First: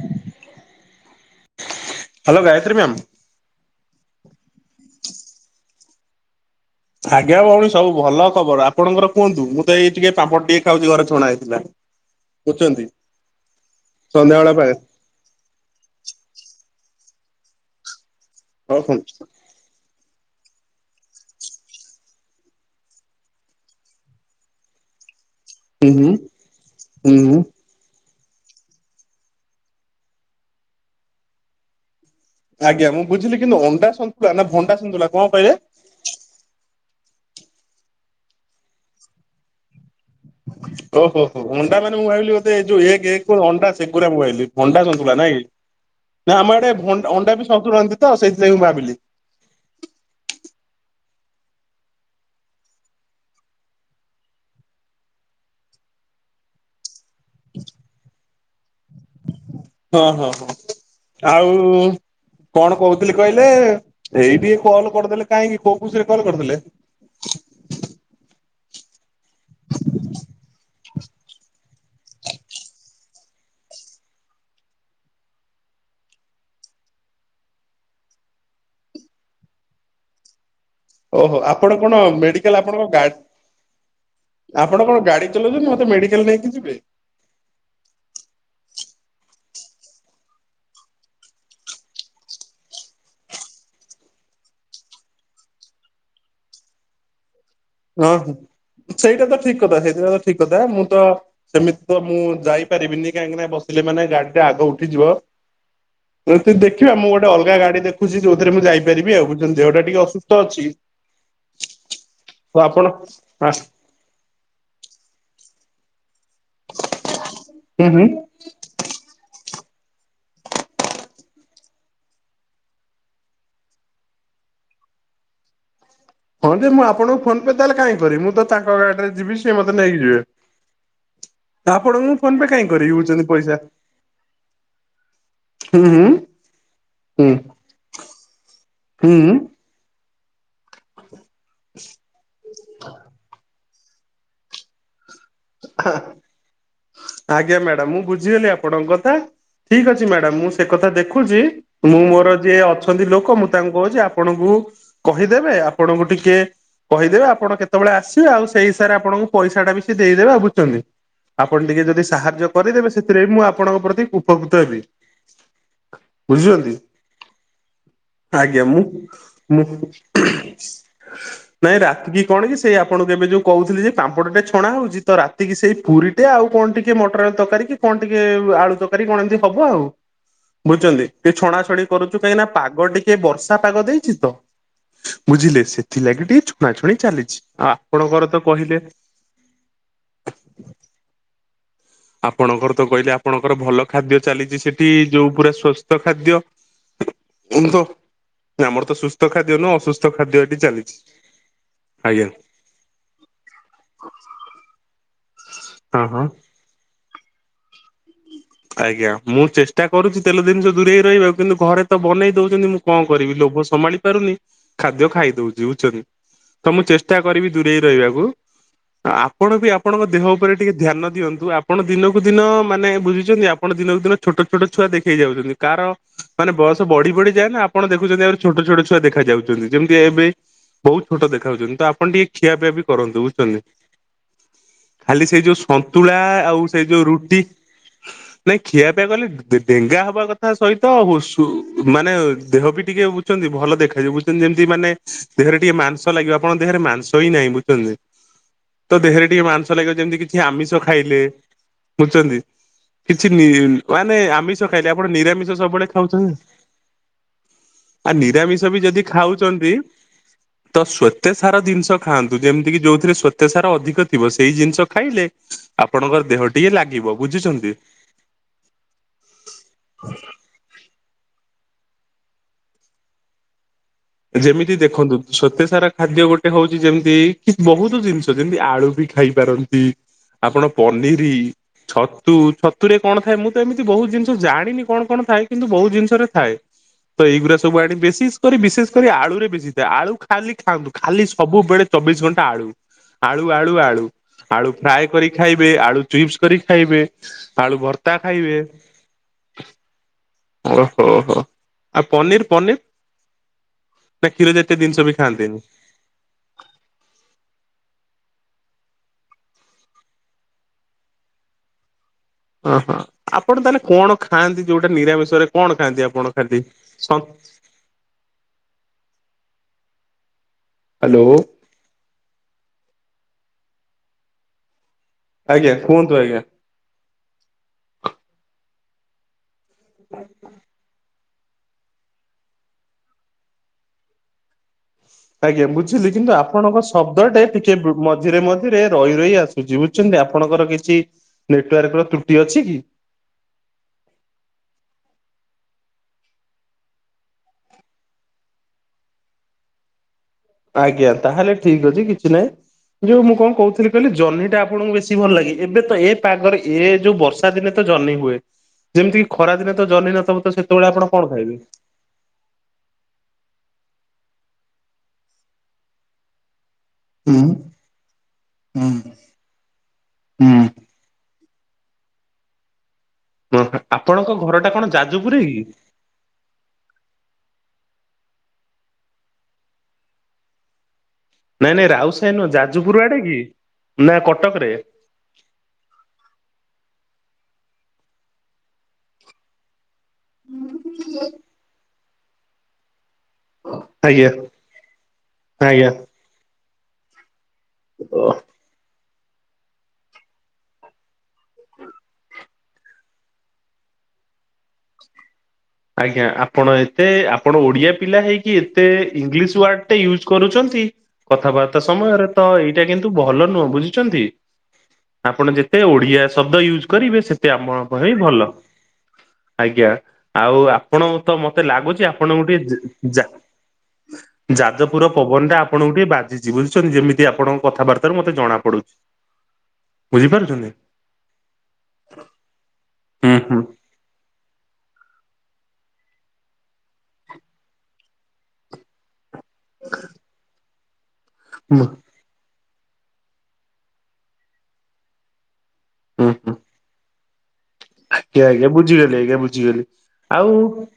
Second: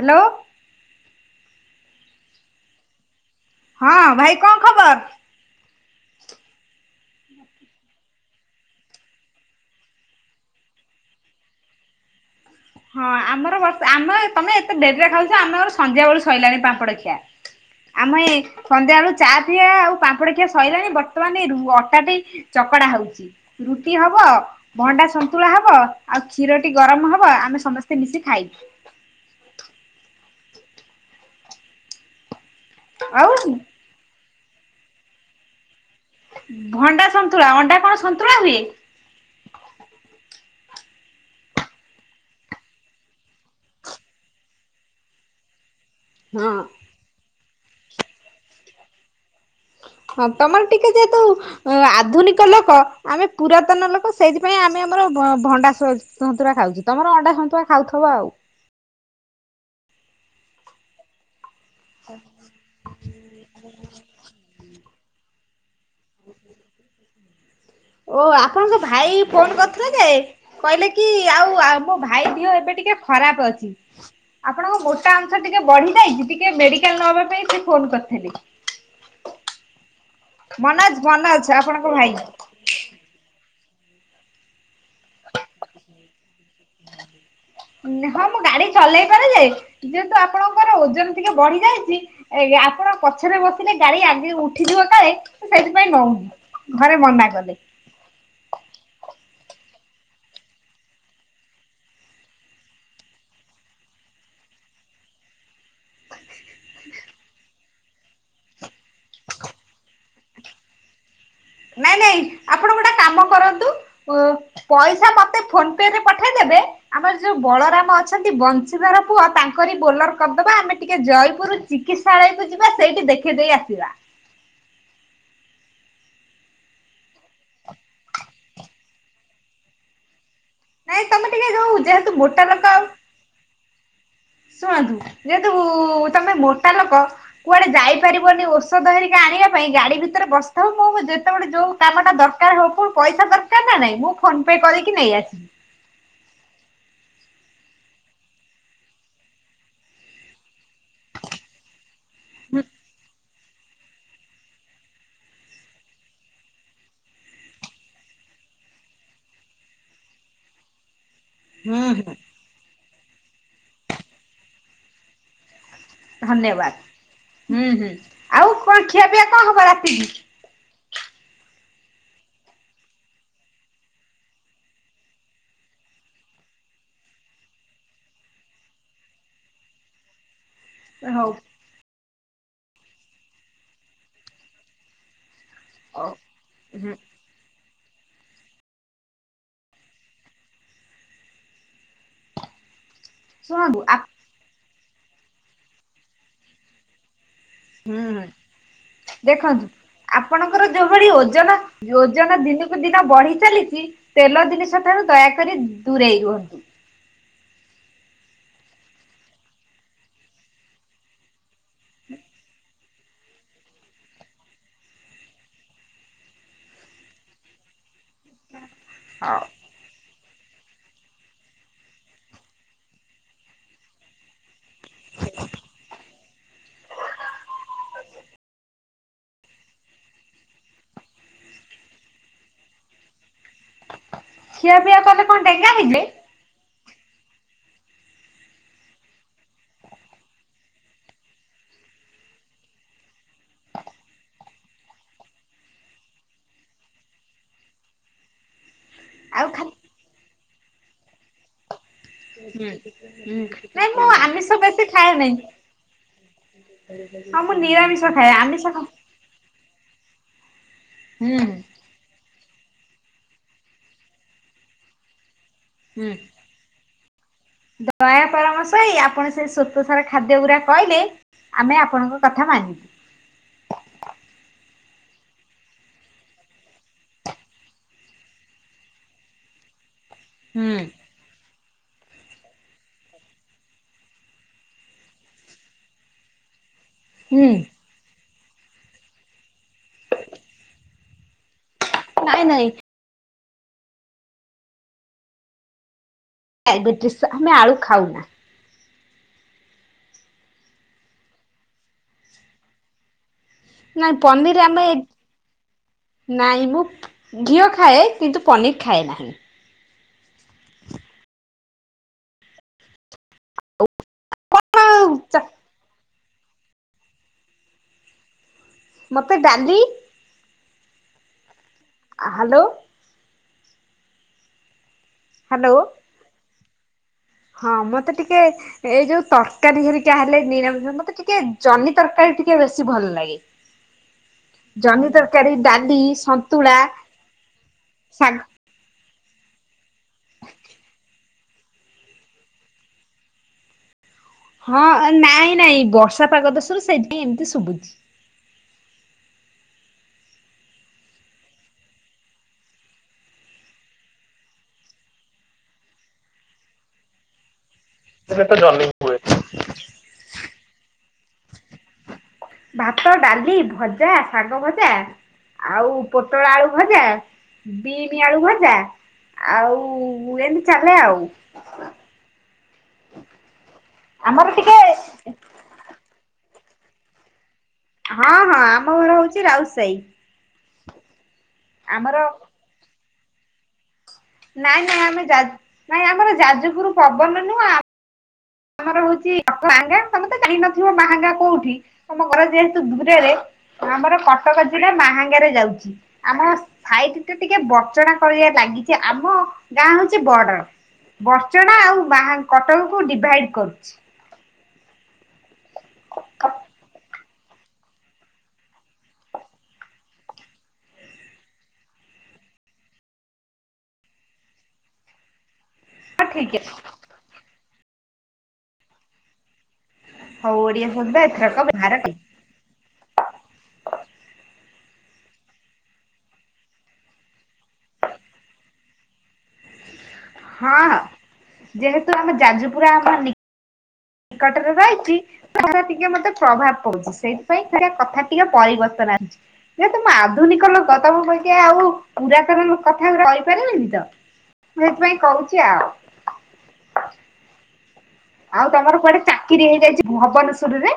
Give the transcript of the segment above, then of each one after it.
Hello. Hello Gayatri ma'am. ହଁ ଭାଇ କଁ ଖବର। ଆଜ୍ଞା ଭଉଣୀ ସବୁ ଭଲ ଖବର ଆପଣଙ୍କର କୁହନ୍ତୁ ମୁଁ ତ ଏଇ ଟିକେ ପାମ୍ପଡ଼ ଟିକେ ଖାଉଛି ଘରେ ଛଣା ହେଇଥିଲା। [inaudible] ବୁଝୁଛନ୍ତି ହଁ ଆମର ବର୍ଷ ଆମ ସନ୍ଧ୍ୟାବେଳ ତମେ ପାଗ ଏତେ ଡେରିରେ ଖାଉଛ ଆମର ସନ୍ଧ୍ୟା ବେଳୁ ସଇିଲାଣି ପାମ୍ପଡ଼ ଖିଆ। ଆମେ ଏ ହଉ ହୁଁ ସନ୍ଧ୍ୟା ବେଳୁ ଚା। ପିଆ ଆଉ ପାମ୍ପଡ ଖିଆ ସଇଲାଣି ବର୍ତ୍ତମାନେ ଏ ରୁ ଅଟା ଟି ଚକଡା ହଉଛି। ରୁଟି ହବ? ଭଣ୍ଡା ସନ୍ତୁଳା ହବ ହୁଁ ଆଉ ହୁଁ କ୍ଷୀର ଟି ଗରମ ହବ ହୁଁ। ଆମେ ସମସ୍ତେ ମିଶି ଖାଇବୁ। ଆଜ୍ଞା ମୁଁ ଆଉ ବୁଝିଲି କିନ୍ତୁ ଅଣ୍ଡା ସନ୍ତୁଳା ନା ଭଣ୍ଡା ସନ୍ତୁଳା କଣ କହିଲେ? ଭଣ୍ଡା ସନ୍ତୁଳା ଅଣ୍ଡା କଣ ସନ୍ତୁଳା ହୁଏ। [inaudible] ଓହୋ ହୋ ଅଣ୍ଡା ମାନେ ମୁଁ ଭାବିଲି ବୋଧେ ଯୋଉ ଏକ ଅଣ୍ଡା ସେଗା ମୁଁ ଭାବିଲି ଭଣ୍ଡା ଶନୁଳା ନାଇଁ କି? [inaudible] ନା ଆମର ଆଡେ ଅଣ୍ଡା ବି ସନ୍ତୁଳନି ତ ସେଇଥିଲାଗି ମୁଁ ଭାବିଲି। ହଁ ତମର ଟିକେ ଯେହେତୁ ଅ ଆଧୁନିକ ଲୋକ ଆମେ ପୁରାତନ ଲୋକ ସେଇଥିପାଇଁ ଆମେ ଆମର ଭଣ୍ଡା ସନ୍ତୁଳା ଖାଉଛୁ। ତମର ଅଣ୍ଡା ସନ୍ତୁଳା ଖାଉଥିବ ଆଉ? ହଁ ହଁ ହଁ ଆଉ କଣ କହୁଥିଲି କହିଲେ ଏଇ ଟିକେ କଲ କରିଦେଲେ? କାହିଁକି କୋଉ ଖୁସିରେ କଲ କରୁଥିଲେ। ଓ ଆପଣଙ୍କ ଭାଇ ଫୋନ କରିଥିଲେ ଯେ କହିଲେ କି ଆଉ? ମୋ ଭାଇ ଦିଅ ଏବେ ଟିକେ ଖରାପ ଅଛି। ଆପଣଙ୍କ ମୋଟା ଆଂଶ ଟିକେ ବଢି ଯାଇଛି ଟିକେ ମେଡିକାଲ ନହବା ପାଇଁ ସେ ଫୋନ କରିଥିଲି। ମନୋଜ ଓହୋ ମନୋଜ ଆପଣ ଆପଣଙ୍କ କଣ ଭାଇ। ମେଡି ଆପଣଙ୍କ ଗ ଆପଣ କଣ ଗାଡି ଚଲଉଛନ୍ତି ମତେ ମେଡିକାଲ ନେଇକି ଯିବେ? ହଁ ମୁଁ ଗାଡି ଚଲେଇ ପାରେ ଯେ ଯେହେତୁ ଆପଣଙ୍କର ଓଜନ ଟିକେ ବଢି ଯାଇଛି। ଏ ଆପଣ ପଛରେ ବସିଲେ ଗାଡି ଆଜି ଉଠିଯିବ କାଳେ ସେଥିପାଇଁ ନ ଘରେ ମନା କଲେ। ହଁ ହୋ ସେଇଟା ତ ଠିକ କଥା ସେଇଟା ତ ଠିକ କଥା ମୁଁ ତ ସେମିତି ତ ମୁଁ ଯାଇପାରିବିନି କାହିଁକି ନାନା ବସିଲେ ମାନେ ଗାଡି ଟା ଆଗ ଉଠିଯିବ। [inaudible] ଦେଖିବା ମୁଁ ଗୋଟେ ଅଲଗା ଗାଡି ଦେଖୁଛି ଯୋଉରେ ମୁଁ ଯାଇପାରିବି ଆଉ ଦେହ ଟା ଟିକେ ଅସୁସ୍ଥ ଅଛି। [inaudible] ହଉ ଆପଣ ହ ଓ ପଇସା ମତେ ଫୋନ ପେରେ ପଠେଇଦେବେ ଆମର ଯୋଉ ହୁଁ ବଳରାମ ହୁଁ। ଅଛନ୍ତି ବଂଶ ର ପୁଅ ତାଙ୍କରି ବୋଲର କରିଦବା ଆମେ ଟିକେ ଜୟପୁର ଚିକିତ୍ସାଳୟକୁ ଯିବା ସେଇଠି ଦେଖିଦେଇ ଆସିବା। ହଁ ଯେ ମୁଁ ଆପଣଙ୍କୁ ଫୋନ ପେ ତାହଲେ କାଇଁ ମୁଁ ତ ତାଙ୍କ ଗାଡିରେ ଯିବି ସିଏ ମତେ ନେଇକି ଯିବେ। ନାଇଁ ତମେ ଟିକେ ଯୋଉ ଆପଣଙ୍କୁ ଯେହେତୁ ଫୋନ ପେ ମୋଟା କାଇହିଁ ଲୋକ ଆଉ କରିବି ହଉଛନ୍ତି ପଇସା? ଶୁଣନ୍ତୁ ଯେହେତୁ ହୁଁ ହୁଁ ତମେ ମୋଟା ଲୋକ ହୁଁ କୁଆଡେ ଯାଇପାରିବନି ଔଷଧ ଧରିକି ହୁଁ। ଆଣିବା ପାଇଁ ଗାଡିବି [unintelligible] ଯେତେବେଳେ ଯୋଉ କାମଟା ଦରକାର ହବ ପଇସା ଦରକାର ହଁ ନା ନାଇଁ? ମୁଁ ଫୋନ-ପେ କରିକି ନେଇ ଆସିବି। ହଁ। ଆଜ୍ଞା ମାଡାମ। ମୁଁ ବୁଝିଗଲି ଆପଣଙ୍କ କଥା। ଠିକ ଅଛି ମ୍ୟାଡାମ। ମୁଁ ସେ କଥା ଦେଖୁଛି ମୁଁ ମୋର ଯିଏ ହୁଁ ଅଛନ୍ତି ଲୋକ ମୁଁ ତାଙ୍କୁ କହୁଛି ଆପଣଙ୍କୁ କହିଦେବେ ଆପଣଙ୍କୁ ଟିକେ କହିଦେବେ ଆପଣ କେତେବେଳେ ଆସିବେ ଆଉ ସେଇ ହିସାବରେ ଆପଣଙ୍କୁ ପଇସାଟା ବି ସେ ଦେଇଦେବେ ଆଉ ବୁଝୁଛନ୍ତି? ଆପଣ ଟିକେ ହୁଁ ଯଦି ହୁଁ। ସାହାଯ୍ୟ କରିଦେବେ ସେଥିରେ ବି ମୁଁ ଆପଣଙ୍କ ପ୍ରତି ଉପକୃତ ହେବି। ଧନ୍ୟବାଦ। ବୁଝୁଛନ୍ତି। ହୁଁ ହୁଁ ଆଉ ଆଜ୍ଞା କଣ ମୁଁ ଖିଆପିଆ କଣ ହବ ମୁଁ ରାତିକି ନାଇଁ ରାତିକି କଣ କି ସେଇ ଆପଣ କେବେ ଯୋଉ କହୁଥିଲେ ଯେ ପାମ୍ପଡ଼ଟେ ଛଣା ହଉଛି ତ ରାତିକି ସେଇ ପୁରୀଟେ ଆଉ କଣ ଟେ ଟିକେ ମଟର ତରକାରୀ କି କଣ ଟିକେ ଆଳୁ ତରକାରୀ କଣ ଏମିତି ହବ ଆଉ? ବୁଝୁଛନ୍ତି ହଉ। କି ଛଣା ଛଣି କରୁଛୁ କାହିଁକି ନା ପାଗ ଟିକେ ବର୍ଷା ପାଗ ଦେଇଛି ତ ବୁଝିଲେ ସେ ହଉ ଥିଲା କିି ଟିକେ ଛୁଣା ହୁଁ ଛୁଣି ଚାଲିଛି ଆଉ ଆପଣଙ୍କର ତ କହିଲେ ଆପଣଙ୍କର ତ କହିଲେ, ଆପଣଙ୍କର ଶୁଣନ୍ତୁ ଭଲ ଆ ଖାଦ୍ୟ ଚାଲିଛି ସେଠି, ଯୋଉ ପୁରା ସ୍ଵସ୍ଥ ଖାଦ୍ୟ। ତ ହୁଁ, ଆମର ତ ସୁସ୍ଥ ଖାଦ୍ୟ ଦେଖନ୍ତୁ! ନୁହଁ ଅସୁସ୍ଥ ଖାଦ୍ୟ ଏଠି ଆପଣଙ୍କର ଚାଲିଛି ଯୋଉଭଳି ଓଜନ ଆଜ୍ଞା ଓଜନ ଦିନୁ କୁ ଦିନ ବଢି ଚାଲିଛି, ତେଲ ଜିନିଷ ଠାରୁ ଦୟାକରି ହଁ ଦୂରେଇ ହଁ ରୁହନ୍ତୁ। ଆଜ୍ଞା। ମୁଁ ଚେଷ୍ଟା କରୁଛି, ତେଲ ଦିନିଷ ଦୂରେଇ ରହିବାକୁ, କିନ୍ତୁ ଘରେ ତ ବନେଇ ଦଉଛନ୍ତି। ମୁଁ କଣ କରିବି? ଲୋଭ ସମାଳି ପାରୁନି, ଖାଦ୍ୟ ଖାଇ ଦଉଛି। ବୁଝୁଛନ୍ତି! ତ, ମୁଁ ଚେଷ୍ଟା କରିବି ଦୂରେଇ ରହିବାକୁ। ହଉ ଆପଣ ବି ଆପଣଙ୍କ ଦେହ ଉପରେ ଟିକେ ଧ୍ୟାନ ଦିଅନ୍ତୁ। ଆପଣ ଦିନକୁ ଦିନ ମାନେ ବୁଝୁ ଛନ୍ତି, ଆପଣ ଦିନକୁ ଦିନ ଛୋଟ ଛୋଟ ଛୁଆ ଦେଖେଇ ଯାଉଛନ୍ତି। କାର ମାନେ ବୟସ ବଢି ବଢିଯାଏ ନା, ଆପଣ ଦେଖୁଛନ୍ତି, ଆହୁରି ଛୋଟ ଛୋଟ ଛୁଆ ଦେଖାଯାଉଛନ୍ତି। ଯେମିତି ଏବେ ବହୁତ ଛୋଟ ଦେଖାହାଉଛନ୍ତି। ତ ଆପଣ ଟିକେ ଖିଆପିଆ ବି କରନ୍ତୁ। ବୁଝୁଛନ୍ତି! ଖିଆ ପିଆ କଲେ ଖାଲି କଣ ସେଇ ଯୋଉ ଡେଙ୍ଗା ହେଇଯିବେ? ସନ୍ତୁଳା, ଆଉ ସେଇ ଯୋଉ ରୁଟି ନାଇଁ, ଖିଆପିଆ କଲେ ଡେ-ଡେଙ୍ଗା ହବା କଥା ସହିତ, ହୁ ସୁ-ମାନେ ଦେହ ବି ଟିକେ ବୁଝଛନ୍ତି, ଭଲ ଦେଖାଯାଉିବ ବୁଝୁଛନ୍ତି, ଯେମିତି ମାନେ ଦେହରେ ଟିକେ ମାଂସ ଲାଗିବ। ଆପଣଙ୍କ ଦେହରେ ମାଂସ ହିଁ ନାହିଁ। ବୁଝୁଛନ୍ତି! ତ ଦେହରେ ଟିକେ ଆଉ ଖା ମାଂସ ଲାଗିବ, ଯେମିତି କିଛି ଆମିଷ ଖାଇଲେ ବୁଝଛନ୍ତି? ନାଇଁ, ମୁଁ ଆମିଷ ବେଶୀ ଖାଇଲେ ଆପଣ ଖାଏନି। ନିରାମିଷ ସବୁବେଳେ ଖାଉଛନ୍ତି। ହଁ, ମୁଁ ନିରାମିଷ ଆଉ ଖାଏ। ନିରାମିଷ ଆମିଷ ବି ଖା ଯଦି ଖାଉଛନ୍ତି, ତ ହୁଁ ଶ୍ୱେତେସାରା ଦିନିଷ ଖାଆନ୍ତୁ। ଯେମିତି କି ଯୋଉଥିରେ ଶ୍ୱେତସାର ଅଧିକ ଥିବ। ସେଇ ଜିନିଷ ଖାଇଲେ, ହୁଁ। ଆପଣଙ୍କର ଦେହ ଟିକେ ଲାଗିବ। ବୁଝୁଛନ୍ତି! ଦୟା ପରାମର୍ଶ ହୋଇ ଆପଣ ସେ ଶ୍ୱେତସାର ଖାଦ୍ୟ ଗୁରା କହିଲେ, ଆମେ ଆପଣଙ୍କ କଥା ମାନିବି। ଯେମିତି ଦେଖନ୍ତୁ, ଶ୍ୱେତସାର ଖାଦ୍ୟ ଗୋଟେ ହଉଛି, ଯେମିତି କି ବହୁତ ଜିନିଷ ଯେମିତି ଆଳୁ ବି ଖାଇପାରନ୍ତି। ଆପଣ ହୁଁ ପନିରୀ ଛତୁ, ଛତୁରେ କଣ ଥାଏ? ମୁଁ ତ ଏମିତି ବହୁତ ଜିନିଷ ଜାଣିନି କଣ କଣ ଥାଏ? କିନ୍ତୁ ବହୁତ ଜିନିଷରେ ଥାଏ। ତ ହୁଁ ଏଇଗୁରା ସବୁ ଆଣି ବେଶିଷ୍ କରି ବିଶେଷ କରି ଆଳୁରେ ବେଶୀ ଥାଏ। ଆଳୁ ଖାଲି ଖାଆନ୍ତୁ। ଖାଲି ସବୁବେଳେ ଚବିଶ ନାଇଁ ଘଣ୍ଟା ଆଳୁ! ନାଇଁ ଆଳୁ, ଆଳୁ, ଆଳୁ! ଆଳୁ ଫ୍ରାଏ୍ କରି ଖାଇବେ। ଆଳୁ ଚିପ୍ସ କରି ଖାଇବେ, ଡାଇବେଟିସ୍ ଆମେ ଆଳୁ ଭର୍ତ୍ତା ଖାଉନା ଖାଇବେ। ଓହୋ! ହୋ! ଆଉ, ପନିର୍ ପନିର୍? ନାଇଁ ନା, କ୍ଷୀର ପନିର ଜାତୀୟ ଆମେ ଦିନିଷ ବି ଖାଆନ୍ତିନି? ନାଇଁ ମୁଁ ଘିଅ ଖାଏ କିନ୍ତୁ ପନିର ଖାଏ ନା। ଓହୋ ଆପଣ ତାହେଲେ କଣ ଖାଆନ୍ତି ଯୋଉଟା ନିରାମିଷରେ କଣ ଖାଆନ୍ତି ଆପଣ ଖାନ୍ତି ସ ମତେ ଡାଲି ହାଲୋ। ଆ ହାଲୋ। ଆଜ୍ଞା ହାଲୋ କୁହନ୍ତୁ ଆଜ୍ଞା। ହଁ ମତେ ଟିକେ ଏ ଯୋଉ ତର୍କାରୀ ହେରିକା ହେଲେ ନିରାମିଷ ମତେ ଟିକେ ଯନ୍ନି ତର୍କାରୀ ଟିକେ ବେଶୀ ଭଲ ଲାଗେ। ଜହ୍ନି ତରକାରୀ ଆଜ୍ଞା ଡାଲି ବୁଝିଲି କିନ୍ତୁ ସନ୍ତୁଳା ଆପଣଙ୍କ ଶବ୍ଦଟେ ଟିକେ ଶାଗ ମଝିରେ ମ ରେ ରହି ରହି ଆସୁଛି। ବୁଝୁଛନ୍ତି? ଆପଣଙ୍କର କିଛି ନେଟୱାର୍କର ତ୍ରୁଟି ଅଛି କି? ହଁ, ନାଇଁ ନାଇଁ। ବର୍ଷା ପାଗ ଦିଶୁରୁ, ସେଇଥିପାଇଁ ଏମିତି ଶୁଭୁଛି। ଆଜ୍ଞା, ତାହେଲେ ଠିକ୍ ଅଛି। କିଛି ନାହିଁ। ଯୋଉ ମୁଁ କଣ କହୁଥିଲି କହିଲି, ଜହ୍ନିଟା ଆପଣଙ୍କୁ ବେଶୀ ଭଲ ଲାଗେ। ଏବେ ତ ଏ ପାଗରେ, ଏ ଯୋଉ ବର୍ଷା ଦିନେ ତ ଜହ୍ନି ହୁଏ। ହେଲେ ତ ଜହ୍ନି ହୁଏ। ଯେମିତି କି ଖରା ଦିନ ତ ଜହ୍ନି ନଥିବ, ତ ସେତେବେଳେ ଆପଣ କଣ ଖାଇବେ? ଭାତ, ଡାଲି, ଭଜା, ଶାଗ ଭଜା, ଆଉ, ପୋଟଳ ଆଳୁ ଭଜା ବିମି ଆଳୁ ଭଜା ଆଉ, ଏମି ଚାଲେ ଆଉ। ହଁ ହଁ। ଆପଣଙ୍କ ଆମର ଘରଟା ଟିକେ କଣ ଯାଜପୁରେ କି? ହଁ, ହଁ, ଆମ ଘର ହଉଛି ରାଉସାହି। ନାଇଁ, ନାଇଁ, ରାଉ ଆମର ସାହି ନୁହଁ, ଯାଜପୁରୁ ଆଡେ କି? ନା କଟକରେ ନାଇଁ, ନାଇଁ, ଆମେ ଯାଜ୍-ନାଇଁ ଆମର ଯାଜପୁର ପବନ ନୁଅଁ ଆମର ହଉଛି ମାହାଙ୍ଗା। ତମେ ତ ଜାଣିନଥିବ ମାହାଙ୍ଗା କୋଉଠି? ତମ ଘର ଯେହେତୁ ଦୂରରେ। ଆମର ଆଜ୍ଞା କଟକ ଜିଲ୍ଲା ମାହାଙ୍ଗାରେ ଯାଉଛି। ଆଜ୍ଞା ଆମର ସାଇଟ ଟା ଟିକେ ବଡର୍ଚଣା ଓ କରିଆ ଲାଗିଚି ଆମ ଗାଁ ହଉଛି ବଡରବଡଚଣା ଆଉ ମା କଟକକୁ ଡିଭାଇଡ କରୁଛି। ଆଜ୍ଞା ହଁ ଆପଣ ଏତେ ଆପଣ ଓଡ଼ିଆ ପିଲା ହେଇକି ଏତେ ଇଂଲିଶ ୱାର୍ଡଟା ୟୁଜ୍ କରୁଛନ୍ତି? କଥାବାର୍ତ୍ତା ସମୟରେ ତ ଏଇଟା କିନ୍ତୁ ଭଲ ନୁହଁ ବୁଝିଛନ୍ତି ଆପଣ ଯେତେ ସେ ଓଡ଼ିଆ ଠିକ ଶବ୍ଦ ଅଛି ୟୁଜ୍ କରିବେ ସେତେ ଆମ ପାଇଁ ଭଲ ଆଜ୍ଞା। ଆଉ ହଉ ଓଡିଆ ଶବ୍ଦ ଆପଣଙ୍କୁ ତ ଏଥରକ ମତେ ଲାଗୁଛି ଆପଣଙ୍କୁ ଟିକେ ଜ ଯା ଆ। ଯାଜପୁର ପବନ ଟା ଆପଣଙ୍କୁ ଟିକେ ବାଜିଛି ବୁଝୁଛନ୍ତି ଯେମିତି ଆପଣଙ୍କ କଥାବାର୍ତ୍ତାରୁ ମତେ ଜଣା ପଡୁଛି। ବୁଝିପାରୁଛନ୍ତି ହଁ ଯେହେତୁ ଆମେ ଯାଜପୁର ହୁଁ ଅଛନ୍ତି। ହୁଁ ନିକଟରେ ରହଚି କଥାଟା ଟିକେ ମୋତେ ପ୍ରଭାବ ପଡୁଛି, ସେଇଥିପାଇଁ ଟିକେ କଥା ଟିକେ ପରିବର୍ତ୍ତନ ଆଣିଛି। ଯେହେତୁ ମୁଁ ଆଧୁନିକ ଲୋକ ତମ ପରିକା ହୁଁ ଆଉ ପୁରାତନ କଥାଗୁରା କହିପାରିବିନି ତ ସେଥିପାଇଁ କହୁଛି ଆଉ। ହୁଁ ହୁଁ। ଆଜ୍ଞା ଆଉ ଆଜ୍ଞା ତମର ବୁଝିଗଲି କୁଆଡେ ଆଜ୍ଞା ଚାକିରି ବୁଝିଗଲି ହେଇଯାଇଛି ଆଉ ଭବନେଶ୍ଵରରେ?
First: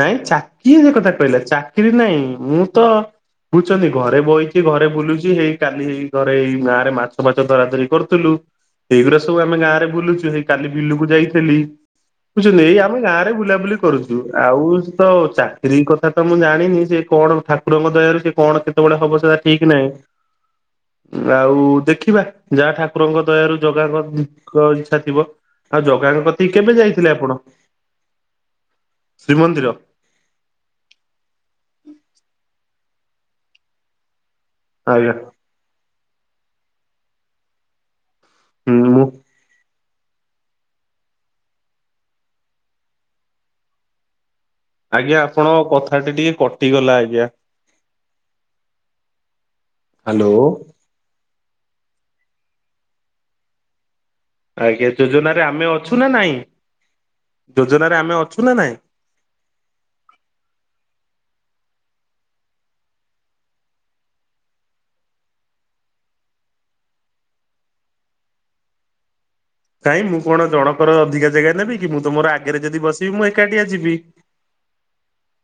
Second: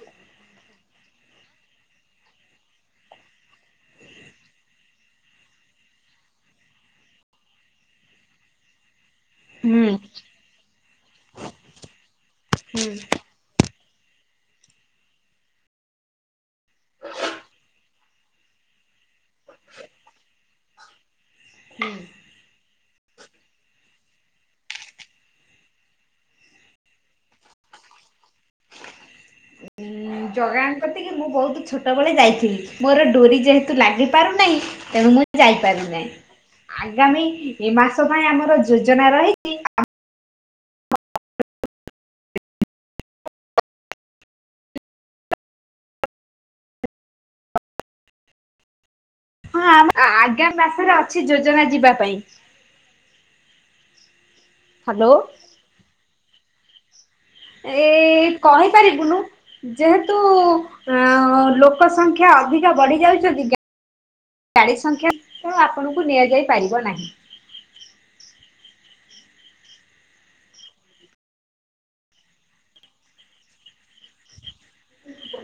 ନାଇଁ ଚାକିରି ସେ କଥା କହିଲା ଚାକିରି ନାଇଁ ମୁଁ ତ ବୁଝୁଛନ୍ତି ଘରେ ବଇଚି ଘରେ ବୁଲୁଚି ହେଇ କାଲି ହେଇ ଘରେ ଏଇ ଗାଁରେ ମାଛ ଫାଛ ଧରା ଧରି କରୁ ଥୁଲୁ ଏଇଗୁରା ସବୁ ଆମେ ହୁଁ। ଗାଁରେ ବୁଲୁଛୁ ହେଇ କାଲି ବିଲୁକୁ ଯାଇଥିଲି। ବୁଝୁଛନ୍ତି ଏଇ ହୁଁ ଆମେ ଗାଁରେ ବୁଲାବୁଲି କରୁଚୁ। ଆଉ ସେ ତ ଚାକିରୀ କଥା ତ ମୁଁ ଜାଣିନି ସେ କଣ ଠାକୁରଙ୍କ ଦୟାରୁ ସେ କଣ କେତେବେଳେ ହବ ସେ ଠିକ୍ ନାହିଁ। ଆଉ ହୁଁ। ଦେଖିବା ଯାହା ଠାକୁରଙ୍କ ଦୟାରୁ ଜଗାଙ୍କ ଙ୍କ ଇଚ୍ଛା ଥିବ ଆଉ ଜଗାଙ୍କ କତିକି କେବେ ଯାଇଥିଲେ ଆପଣ? ଶ୍ରୀମନ୍ଦିର। ଜଗାଙ୍କ କତିକି ମୁଁ ବହୁତ ଛୋଟବେଳେ ଯାଇଥିଲି ମୋର ଡୋରି ଯେହେତୁ ଲାଗିପାରୁନାହିଁ। ତେଣୁ ଆଜ୍ଞା ମୁଁ ଯାଇପାରୁ ନାହିଁ ଆଗାମୀ ଏ ମାସ ପାଇଁ ଆମର ହୁଁ ମୁଁ ଯୋଜନା ରହିଛି। ଆଜ୍ଞା ଆପଣଙ୍କ କଥା ଟା ଟିକେ କଟିଗଲା ଆଜ୍ଞା। ହଁ ଆ ଆଗାମୀ ମାସରେ ଅଛି ଯୋଜନା ଯିବା ପାଇଁ। ଆଜ୍ଞା, ହ୍ୟାଲୋ। ଯୋଜନାରେ ଆମେ ଅଛୁ ନା ନାଇଁ? ଏ ଯୋଜନାରେ ଆମେ ଅଛୁ ନା ନାଇଁ? କହିପାରିବୁନୁ। ଯେହେତୁ-ଉ-ଅ- ଅ ଲୋକ ସଂଖ୍ୟା ଅଧିକ ବଢି ଯାଉଛନ୍ତି। ଗାଁ ଗାଡ଼ି ସଂଖ୍ୟା [inaudible] ଆପଣଙ୍କୁ ନିଆଯାଇ ପାରିବ ନାହିଁ। କାଇଁ, ମୁଁ କଣ ଜଣକର ଅଧିକା ଜାଗା ନେବି କି? ମୁଁ ତମର ଆଗରେ ଯଦି ବସିବି, ମୁଁ ଏକାଟିଆ ଯିବି।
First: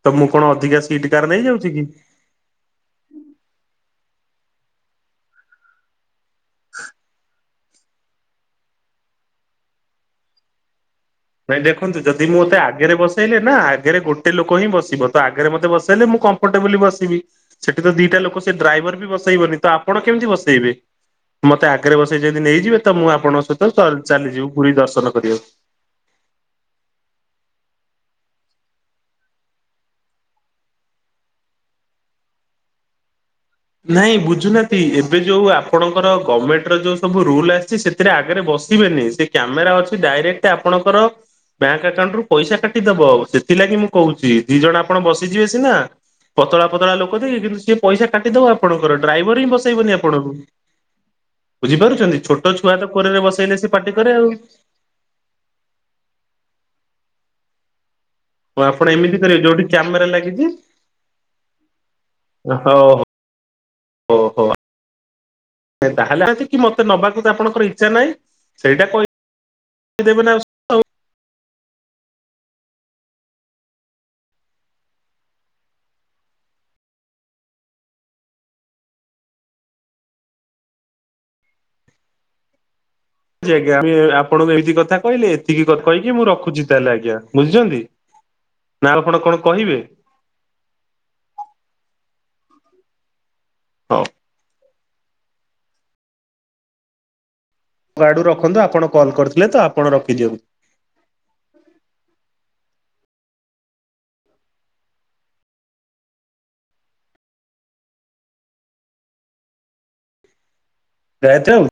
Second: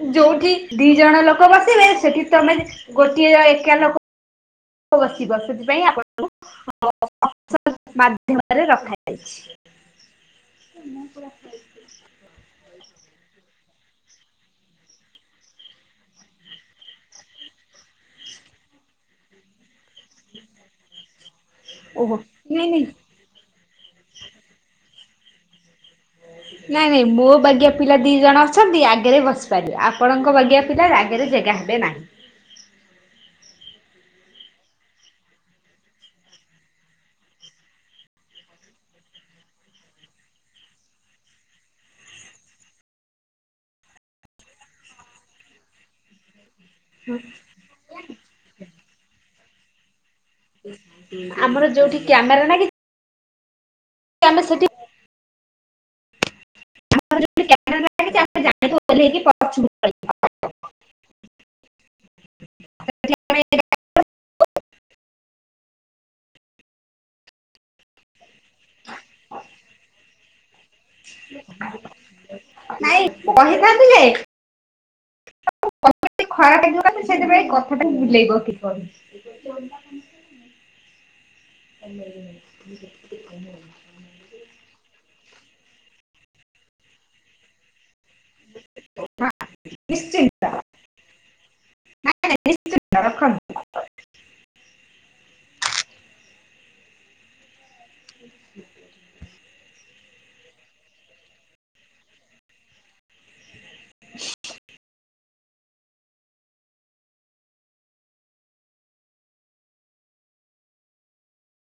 ତ ମୁଁ କଣ ଯୋଉଠି ଅଧିକା ଦି ସିଟ୍ ଜଣ କାର ଲୋକ ନେଇଯାଉଛି କି? ବସିବେ, ସେଠି ତମେ ଗୋଟିଏ ବା ଏକା ଲୋକ ବସିବ ସେଥିପାଇଁ ଆପଣଙ୍କୁ [unintelligible] [unintelligible] ମାଧ୍ୟମରେ ରଖାଯାଇଛି। ମୁଁ ପୁରା ନାଇଁ ଦେଖନ୍ତୁ ଯଦି ମୋତେ ଆଗରେ ବସେଇଲେ ନା ଆଗରେ ଗୋଟେ ଲୋକ ହିଁ ବସିବ ତ ଆଗରେ ମୋତେ ବସଇଲେ ମୁଁ କ ଏପଟେ ବୁଲି ବସିବି ସେଠି ତ ଦିଟା ଲୋକ ସେ ଡ୍ରାଇଭର ବି ବସେଇବନି ତ ଆପଣ କେମିତି ବସେଇବେ। ମୋତେ ଆଗରେ ଓହୋ ବସେଇ ଯଦି ନାଇଁ ନେଇଯିବେ ନାଇଁ ତ ମୁଁ ଆପଣଙ୍କ ସହିତ ଚ ଚାଲିଯିବି ପୁରୀ ଦର୍ଶନ କରିବାକୁ। [unintelligible] ନାଇଁ ନାଇଁ ମୋ ବାଗିଆ ପିଲା ଦି ଜଣ ଅଛନ୍ତି ଆଗରେ ବସିପାରିବେ ଆପଣଙ୍କ ବାଗିଆ ପିଲା ଆଗରେ ଜେଗା ହେବେ ନାହିଁ। ନାଇଁ ବୁଝୁନାହାନ୍ତି ଏବେ ଯୋଉ ଆପଣଙ୍କର ଗମେଣ୍ଟ ର ଯୋଉ ସବୁ ରୁଲ୍ ଆସିଛି ସେ ସେଥିରେ ଆଗରେ ବସିବେନି ସେ କ୍ୟାମେରା ଅଛି ଡାଇରେକ୍ଟ ଆପଣଙ୍କର ବ୍ୟାଙ୍କ ଆକାଉଣ୍ଟ ରୁ ପଇସା କାଟିଦବ ସେଥିଲାଗି ମୁଁ କହୁଛି ଦି ଜଣ ଆପଣ ବସିଯିବେ ସିନା। ପତଳା ପତଳା ଲୋକ ଯେ କିନ୍ତୁି ସିଏ ପଇସା କାଟିଦବ ଆପଣଙ୍କର ଡ୍ରାଇଭର ହିଁ ବସେଇବନି ଆପଣଙ୍କୁ। ଆମର ଯୋଉଠି ବୁଝିପାରୁଚନ୍ତି କ୍ୟାମେରା ଛୋଟ ଲାଗିଛି ଛୁଆ ତ କୋରରେ ବସେଇଲେ ସିଏ ପାଟି କରେ ଆଉ। ଆମେ ସେଠି [unintelligible] ହଁ ଆପଣ ଏମିତି ଓହ୍ଲେଇକି କରିବେ, ଯୋଉଠି ପଛକୁ କ୍ୟାମେରା ଲାଗିଛି? ହଉ ନାଇଁ ହଉ ହୋ ଆ। ତାହେଲେ କି ଯଦି ମତେ ନବାକୁ ତ ଆପଣଙ୍କର ଇଚ୍ଛା ନାହିଁ, ସେଇଟା କହିଦେବେ ନା ଆଉ। ନାଇଁ, କହିଥାନ୍ତି ଯେ [unintelligible] ଖରାପ ହେଇଯିବ କାଳେ ସିଏ ସେଇଥିପାଇଁ କଥାଟାକୁ ବୁଲେଇ ବଙ୍କେଇ କହୁଛି। ହୁଚି ଆଜ୍ଞା। ଆମେ ଆପଣଙ୍କୁ ଏମିତି କହିଲେ ଏତିକି କ-କହିକି ମୁଁ ରଖୁଛି ତାହେଲେ ଆଜ୍ଞା। ବୁଝୁଛନ୍ତି? ନା ଆଉ କଣ ହଁ କଣ କହିବେ? ହଉ [unintelligible] ଆପଣଙ୍କ ଆଡ଼ୁ ରଖନ୍ତୁ, ଆପଣ କଲ୍ କରିଥିଲେ ତ ଆପଣ ରଖିଦିଅନ୍ତୁ। ପ୍ରାୟତଃ ଆଉ